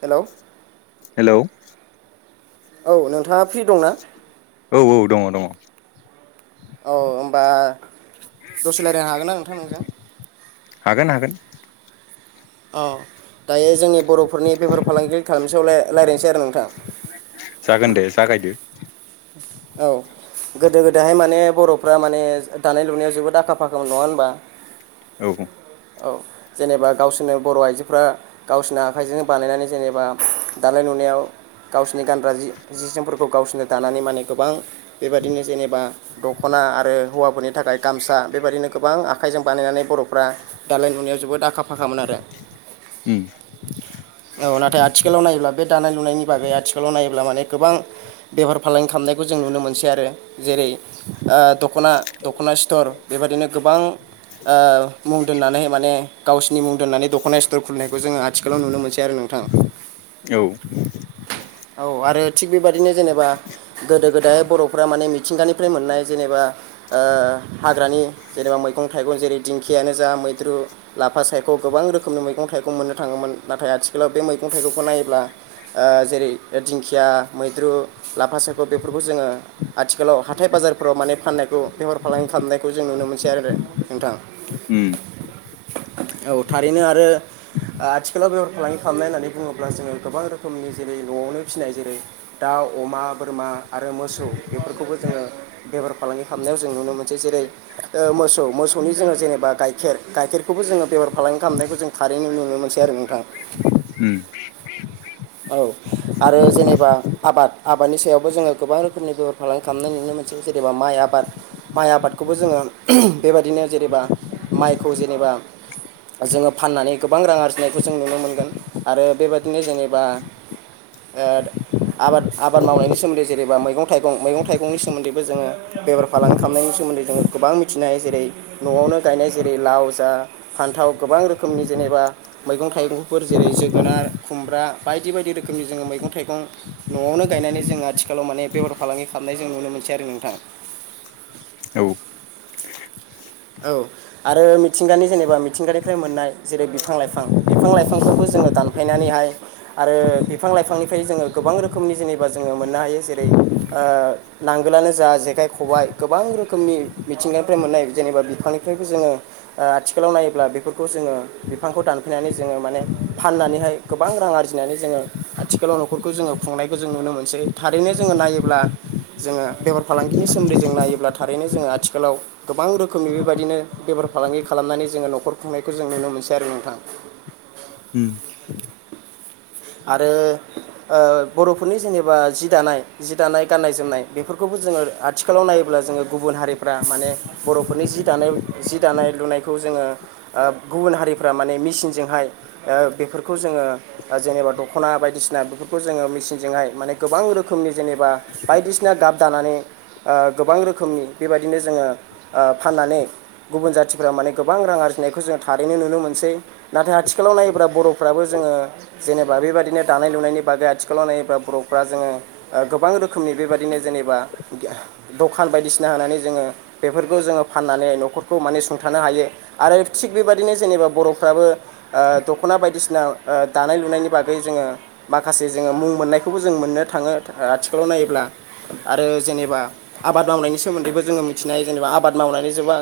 Hello hello औ नोंथाङा free दंना औ औ दङ दङ औ होनोमबा दसे रायजल्लायनो हागोन ना नोंथां नोंजों हागोन हागोन औ दायो जोंनि बर'फोरनि बेफार फालांगि खालामसेयाव रायज्लायनोसै आरो जागोन नोंथाङा दे जागायदो औ गोदो गोदायहाय माने बर'फ्रा माने दानाय लुनायाव जोबोद आखा फाखा नङा होनबा औ औ जेनेबा गावसोरनो बर' आइजोफ्रा गावसोरनो आखाइजोंजों बानायनानै जेनेबा दालाय नु गाव गावसोरनि गानग्रा जि जि जोमफोरखौ गावसोरनो दानानै माने गोबां बेबदिनो जेनेबा दख'ना आरो हौवाफोरनि थाखाय गामसा बेबायाददिनो गोबां आखाइजों बानायनानै बर'फ्रा दालाय नुनायाव जोबोद आखा फाखामोन आरो औ नाथाय आथिखालाव नायोब्ला बे दानाय लुनायनि बागै आथिखालाव नायोब्ला माने गोबां बेफार फालांगि खालामनायखौ जों नुनो मोनसै आरो जेरै दख'ना दख'ना स्थर बेबायाददिनो गोबां मुं दोननानै माने गावसिनि मुं दोननानै दख'ना स्टर खुलिनायखौ जोङो आथिालाव नुनो मोनै आरो नोंथाङा औ औ आरो थिग बेबदिनो जेनेबा गोदो गोदाय बर'फ्रा माने मिथिंगानिफ्राय मोननाय जेनेबा हाग्रानि जेनेबा मैगं थाइगं जेरै दिंखियानो जा मैद्रु लाफा सायख' गोबां रोखोमनि मैगं थाइगं मोननो थाङोमोन नाथाय आथिखालाव बे मैगं मैं थाइगंखौ नायोब्ला जेरै दिंखिया मै्रु लााफ थ बेफोरखौ जोङो आथिखालाव हाथाय बाजारफोराव माने फाननायखौ बेहार फालांगि खालामनायखौ जों नुनो मोनसै आरो नोंथां उम [inaudible] औ थारैनो आरो आथिखालाव बेहार फालांगि खालामनाय होननानै बुङोब्ला जोङो गोबां रोखोमनि जेरै न'आवनो फिसिनाय जेरै दाउ अमा बोरमा आरो मोसौ बेफोरखौबो जोङो बेफार फालांगि खालामनायाव जों नुनो मोनसै जेरै ओ मोसौ मोसौनि जोङो जेनेबा गाइखेर गाइखेरखौबो जोङो बेफार फालांगि खालामनायखौ जों थारैनो नुनो मोनसै आरो नोंथाङा। उम औ आरो जेनेबा आबाद आ बादनि सायावबो जोङो गोबां रोखोमनि बेफार फालांगि खालामनाय नुनो मोनसै जेनबा माइ आबाद। माइ आबादखौबो जोङो बेबायदिनो जेनेबा माइखौ जेनेबा जोङो फाननानै गोबां रां आरजिनायखौ जों नुनो मोनगोन आरो बेबायदिनो जेनेबा ओद आबाद आब बाद मावनायनि सोमोन्दै जेनेबा थाइगं मैगं, मैगं थाइंनि सोमोन्दैबो जोङो बेफार फालांगि खालामनायनि सोमोन्दै जों गोबां मिथिनाय जेरै न'आवनो गायनाय जेरै लाव जा फान्थाव गोबां रोखोमनि जेनेबा मैगं थाइगंफोर जेरै जोगोनार खुमब्रा बायदि बायदि रोखोमनि जोङो मैगं थाइगं न'आवनो गायनानै जों आथिखालाव माने बेहार फालांगि खामनाय जों नुनो मोनसै आरो नोंथां। औ। औ आरो मिथिंगानि जेनेबा मिथिंगानिफ्राय मोननाय जेरै बिफां -लाइफां बिफां लाइफांखौबो जों ङो दानफायनानैहाय आरो बिफां लाइफांनिफ्राय जोङो गोबां रोखोमनि जेनेबा जोङो मोननो हायो जेरै ओ नांगोलानो जा जेखाय खबाय गोबां रोखोमनि मिथिंगानिफ्राय मोननाय जेनेबा बिफांनिफ्रायबो जोङो ओ आथिखालाव नायोब्ला बेफोरखौ जोङो बिफांखौ दानफैनानै जोङो माने फाननानैहाय गोबां रां आरजिनानै जोङो आथिखालाव न'खरखौ जोङो खुंनायखौ जों नुनो मोनसै थारैनो जोङो नायोब्ला जोङो बेफार फालांगिनि सोमोन्दै जों नायोब्ला थारैनो जोङो आथिालाव गोबां रो खोमनि बेबायदिनो बेफार फालांगि खालामनानै जोङो न'खर खुंनायखौ जों नुनो मोनसै आरो नोंथां। उम आरो ओ बर'फोरनि जेनेबा जि दानाय जि दानाय गान्नाय जोमनाय बेफोरखौबो जोङो आथिखालाव नायोब्ला जोङो गुबुन हारिफ्रा माने बर'फोरनि जि दानाय जि दानाय लुनायखौ जोङो ओ गुबुन हारिफोरा माने मिचिनजोंहाय ओ बेफोरखौ जोङो बा जेनेबा दख'ना बायदिसिना बेफोरखौ जोङो मेसिनजोंहाय माने गोबां रोखोमनि जेनेबा बायदिसिना गाब दानानै ओ गोबां रोखोमनि बेबायदिनो जोङो ओ फाननानै गुबुन जाथिफोरा माने गोबां रां आरजिनायखौ जों थारैनो नुनो मोनसै नाथाय आथिखालाव नायोब्ला बर'फ्राबो जों जोङो जेनेबा बेबायदिनो दानाय लुनायनि बागै आथिखालाव नायोब्ला बर'फ्रा जोङो ओ गोबां रोखोमनि बेबायदिनो जों जेनेबा दखान बायदिसिना होनानै जोङो बेफोरखौ जोङो फाननानै न'खरखौ माने सुंथा नो हायो आरो थिग बेबदिनो जेनेबा बर'फ्राबो ओ दख'ना बायदिसिना ओ दानाय लुनायनि बागै जोङो माखासे जोङो मुं मोननायखौबो जों मोननो थाङो आथिखालाव नायोब्ला। आरो जेनेबा आबाद मावनायनि सोमोन्दैबो जोङो मिथिनो हायो जेनेबा आबाद मावनानै जोबा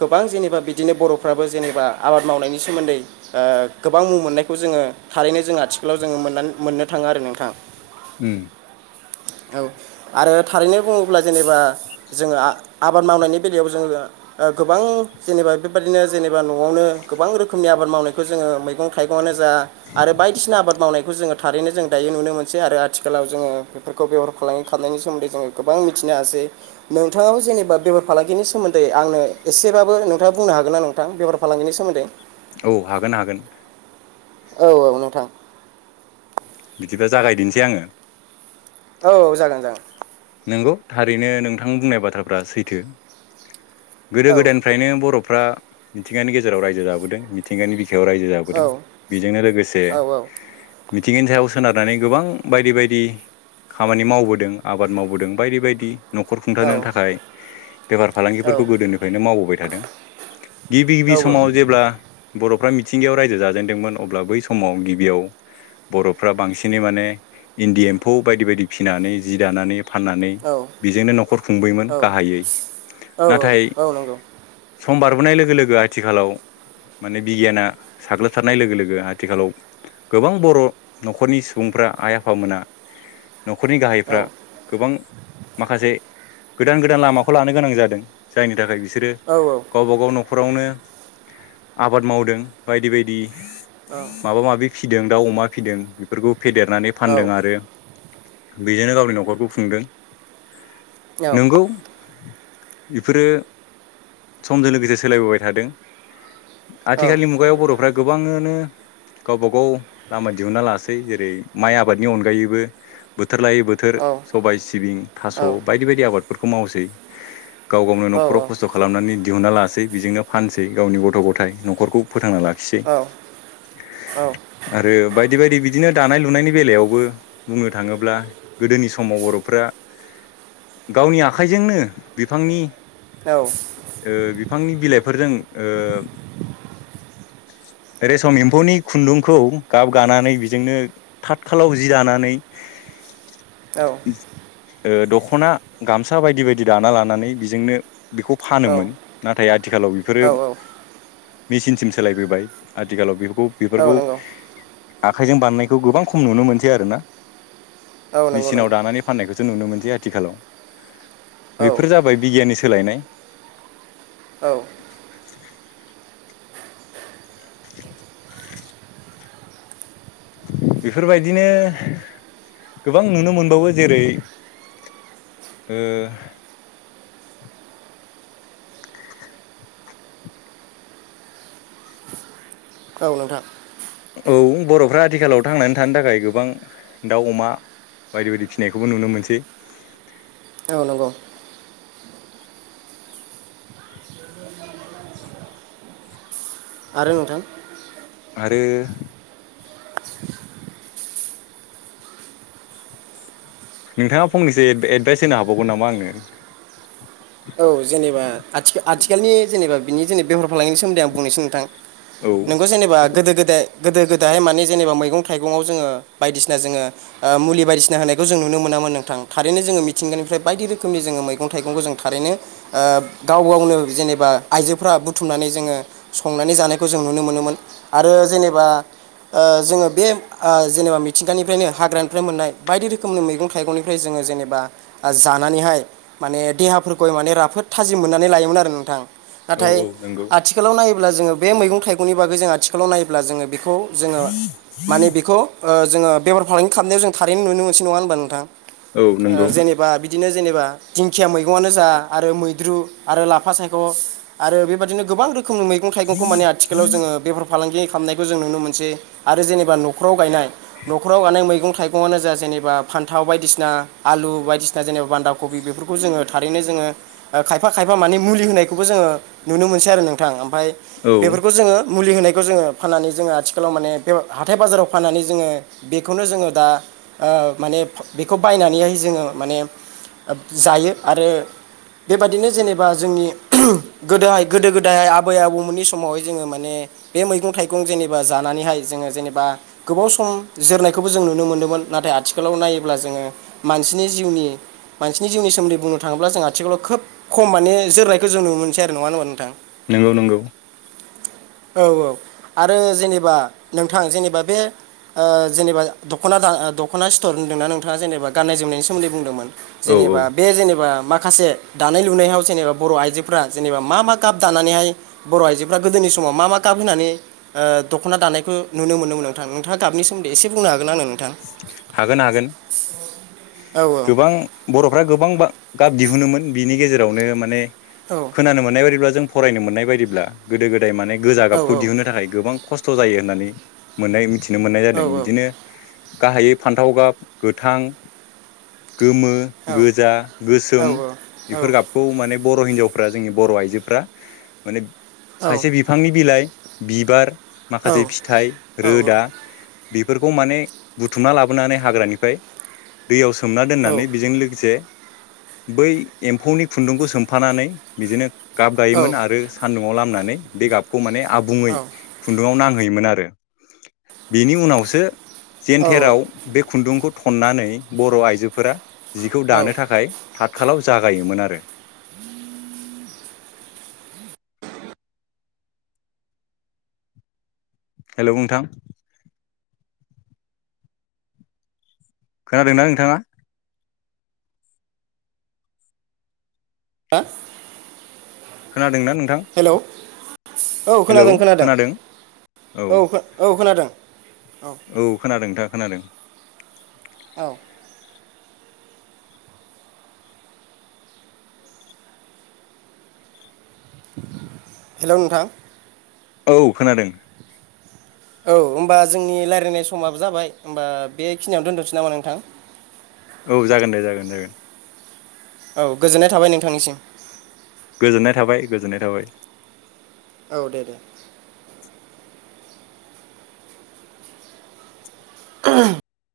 गोबां जेनेबा बिदिनो बर'फ्राबो जेनेबा आबाद मावनायनि सोमोन्दै ओ गोबां मुं मोननायखौ जोङो थारैनो जों आथिखालाव जोङो मोननानै मोननो थाङो आरो नोंथां। उम। [inaudible] औ आरो थारैनो बुङोब्ला जेनेबा जोङो आ आबाद मावनायनि बेलायाव जोङो गोबां जेनेबा बेबादिनो जेनेबा न'आवनो गोबां रोखोमनि आबाद मावनायखौ जोङो मैगं- थाइगंआनो जा आरो बायदिसिना आबाद मावनायखौ जोङो थारैनो जों दायो नुनो मोनसै आरो आथिखालाव जोङो बेफोरखौ बेफार फालांगि खा [unintelligible] सोमोन्दै जोङो गोबां मिथिनो हासै। नोंथाङाबो जेनेबा बेफार फालांगिनि सोमोन्दै आंनो एसे बाबो नोंथाङा बुंनो होगोनना नोंथां बेफार फालांगिनि सोमोन्दै? औ हागोन हागोन। औऔ नोंथां। बिदिबा जागायदिनिसै आङो। औ जागोन जागोन। नंगौ थारैनो नोंथां बुंनाय बाथ्राफोरा सैथो गोदो औ गोदायनिफ्रायनो बर' फ्रा मिथिंगानि गेजेराव रायजो जाबोदों मिथिंगानि बि खायाव रायजो औ जाबोदों बिजोंनो लोगोसे औ मिथिंगानि सायाव सोनारनानै गोबां बायदि बायदि खामानि मावबोदों आ आबाद मावबोदों बायदि -बायदि न'खर खुंथानो थाखाय बेफार फालांगिफोरखौ गोदोनिफ्रायनो मावबोबाय थादों गिबि- औ गिबि समाव जेब्ला बर'फ्रा मिथिंगायाव रायजो जाजेनदोंमोन अब्ला बै समाव गिबियाव बर'फ्रा बांसिनै माने इन्दि एम्फौ बायदि -बायदि फिनानै जि दानानै फाननानै औ बेजोंनो न'खर खुंबोयोमोन औ गाहायै औ नाथाय औ नंगौ सम बारबोनाय लोगो लोगो आथिखालाव माने बिगियाना साग्लोबसारनाय लोगो लोगो आथिखालाव गोबां बर' न'खरनि सुबुं फ्रा आइ आफामोना [inaudible] न'खरनि औ गाहायफ्रा गोबां माखासे गोदान गोदान लामाखौ लानो गोनां जादों जायनि थाखाय बिसोरो औ गावबा गाव न'खर न'खरावनो आबाद मावदों बायदि बायदि माबा माबि फिदों दाउ अमा फिदों बेफोरखौ फेदेरनानै फानदों आरो बेजोंनो गावनि न' खरखौ खुंदों नंगौ बेफोरो समजों लोगोसे सोलायबोबाय थादों आथिखालनि मुगायाव बर'फ्रा गोबांआनो गावबा गाव लामा दिहुनना लासै जेरै माइ आबादनि अनगायैबो बोथोर लायै बोथोर सबाय सिबिं थास' बायदि बायदि आबादफोरखौ मावसै। गाव गावनो न'खराव खस्थ' खालामनानै दिहुनना लासै बिजोंनो फानसै गावनि गथ' गथाय न'खरखौ फोथांना लाखिसै आरो बायदि बायदि बिदिनो दानाय लुनायनि बेलायावबो बुंनो थाङोब्ला गोदोनि सम समाव बर'फ्रा गावनि आखाइजोंनो बिफांनि औ ओ बिफांनि बिलाइफोरजों ओ रेसम एम्फौनि खुन्दुंखौ गाब गानानै बेजोंनो थाथ खाालाव जि दानानै औ ओ दख'ना गामसा बायदि बायदि दाना लानानै बिजोंनो बेखौ फानोमोन नाथाय आथिखालाव बेफोरो औ मेचिनसिम सोलायबोबाय आथिखालाव बेफोरखौ औ बेफोरखौ नंगौ आखाइजों बानायनायखौ गोबां खम नुनो मोनसै आरोना औ नंगौ मेचिनाव नंगौ दानानै फाननायखौ जों नुनो मोनसै आथिखालाव औ बेफोर जाबाय बिगियाननि सोलायनाय औ बेफोरबायदिनो गोबां नुनो मोनबावो जेरै ओ औाव नोंथां औ बर'फ्रा आथिखालाव थांनानै थानो थाखाय गोबां दाउ अमा बायदि बायदि फिनायखौबो नुनो मोनसै औ नंगौ आरो नोंथां आरो नोंथाङा फंनैसो एडभाइस होनो हाबावगोन नामा आंनो औ जेनेबा आ आथिखालनि जेनेबा बिनि जेनब बेहर फालांनायनि सोमोन्दै आं बुंनोसै नोंथां औ नोंगौ जेनेबा गोदो गोदाय गोदो गोदायाहाय माने जेनेबा मैगं थाइगंआव जोङो बायदिसिना जोङो मुलि बायदिसिना होनायखौ जों नुनो मोना नोंथां थारैनो जोङो मिथिंगानिफ्राय बायदि रोखोमनि मैगं थाइगंखौ जों थारैनो ओ गाव गावनो जेनेबा आइजोफोरा बुथुमनानै जोङो संनानै जानायखौ जों नुनो मोनोमोन आरो जेनेबा ओ जोङो बे ओ जेनेबा मिथिंगानिफ्रायनो हाग्रानिफ्राय मोननाय बायदि रोखोमनि मैगं थाइगंनिफ्राय जोङो जेनेबा जानानै माने देहा फोर गय माने राफोद थाजिम मोननानै लायोमोन आरो नोंथां औ नाथाय औ नंगौ आथिखालाव नाय अब्ला जोङो बे मैगं थाइगंनि बागै जो आथिखालाव नायोब्ला जोङो बेखौ जोङो माने बेखौ ओ जोङो बेमार फालांगि खालामनायाव जों थारैनो नुनो मोनस नङा होनबा नोंथां औ नंगौ ओ जेनेबा बिदि बिदिनो जेनेबा दिंखिया मैगं आनो आरो मैद्रुआरो लाफासायख' आरो बेबादिनो गोबां रो रोखोम मैग थाइगंखौ मान आखालाव जोङो बेब्र फालांगि खालामनायखौ जों नुनो मोनसै आरो जेनेबा न'खराव गायनाय न'खरावगनाय मैगं मगं थाइंआनो जा जेनेबा फान्थाव बायदिसिना आलु बायदिसिना जेनेबा बान्दाखबि बेफोरखौ जोङो थारैनो जोङो खायफा खायफा मानिे मुलि होनायखौबो जोङो नुनो मोनसै आरो नोंथां ओमाफाय औ बेफोरखौ जोङो मुलि होनाय जोङो फनानै जोङो आथिखालाव माने बे हाथाय बाजाराव फाननानै जोङो बेखौनो जोङो दा ओ ओ माने बेखौ बायनानैहाय जोङो माने जायो आरो बेबादिनो जेनेबा जोंनि गोदोहाय गोदो गोदायाय आबै आबौमोननि समावहाय जोङो माने, बे मैगं थाइगं जेनेबा जानानैहाय जोङो जेनेबा गोबाव सम जोरनायखौबो जों नुनो मोनदोंमोन। नाथाय आथिखालाव नायोब्ला जोङो मानसिनि जिउनि मानसिनि जिउनि सोमोन्दै बुंनो थाङोब्ला जों आथिखालाव खोब खम माने जोरनायखौ जों नुनो मोनसै नङा होनबा नोंथां, नंगौ नंगौ औ औ आरो जेनेबा नोंथां जेनेबा बे, ओजेनेबा दख'ना दा-दख'ना स्थर होन्दोंना नोंथाङा जेनेबा गाननाय जोमनायनि सोमोन्दै बुंदोंमोन, औ औ जेनेबा बे जेनेबा बा माखासे दानाय लुनायाव जेनेबा बर' आइजोफोरा जेनेबा मा मा गाब दानानैहाय बर' आइजोफ्रा गोदोनि समाव मा मा गाब ओ होनानै दख'ना दानायखौ नुनो मोनोमोन नोंथां नोंथाङा गाबनि सोमोन्दै एसे बुंनो हागोन आंनो, नोंथां हागोन-हागोन औ गोबां बर'फ्रा गोबां गाब दिहुनोमोन बिनि गेजेरावनो माने औ खोनानो मोननाय बायदिब्ला जों, फरायनो मोननाय बायदिब्ला गोदो गोदाय माने गोजा औ गाबखौ दिहुननो थाखाय गोबां, खस्थ' जायो होननानै मोननाय मिथिनो मोननाय औ जादों बिदिनो, गाहायै फान्थाव गाब गोथां गोमो, औ गोजा, औ औ गोसोम बेफोर गाबखौ माने बर' हिनजावफ्रा जोंनि बर' आइजोफ्रा माने खायसे बिफांनि बिलाइ, बिबार माखासे फिथाइ रोदा बेफोरखौ माने, बुथुमना लाबोनानै हाग्रानिफ्राय दैयाव सोमना दोननानै बेजों लोगोसे, बै एम्फौनि खुन्दुंखौ सोमफानानै बिदिनो, गाब गायोमोन आरो सान्दुङाव लामनानै बे गाबखौ माने आबुङै खुन्दुङाव नां होयोमोन आरो बिनि उनावसो जेनथेराव बे खुन्दुंखौ थ'ननानै बर' आइजोफोरा जिखौ औ दानो थाखाय, हातखालाव जागायोमोन आरो हेलौ नोंथां खोनादोंना नोंथाङा, [unintelligible] खोनादों ना? नोंथां हेलौ औ हेलौ खोनादों खोनादों औ औ खोनादों नोंथा खोनादों, औ हेलौ नोंथां औ खोनादों औ होमबा जोंनि रायज्लायनाय समाबो जाबाय होनबा बेखिनियावनो दोन्थ'नोसै नामा नोंथां औ जागोन दे जागोन जागोन औ गोजोननाय थाबाय नोंथांनिसिम, गोजोननाय थाबाय गोजोननाय थाबाय, औ दे दे [unintelligible]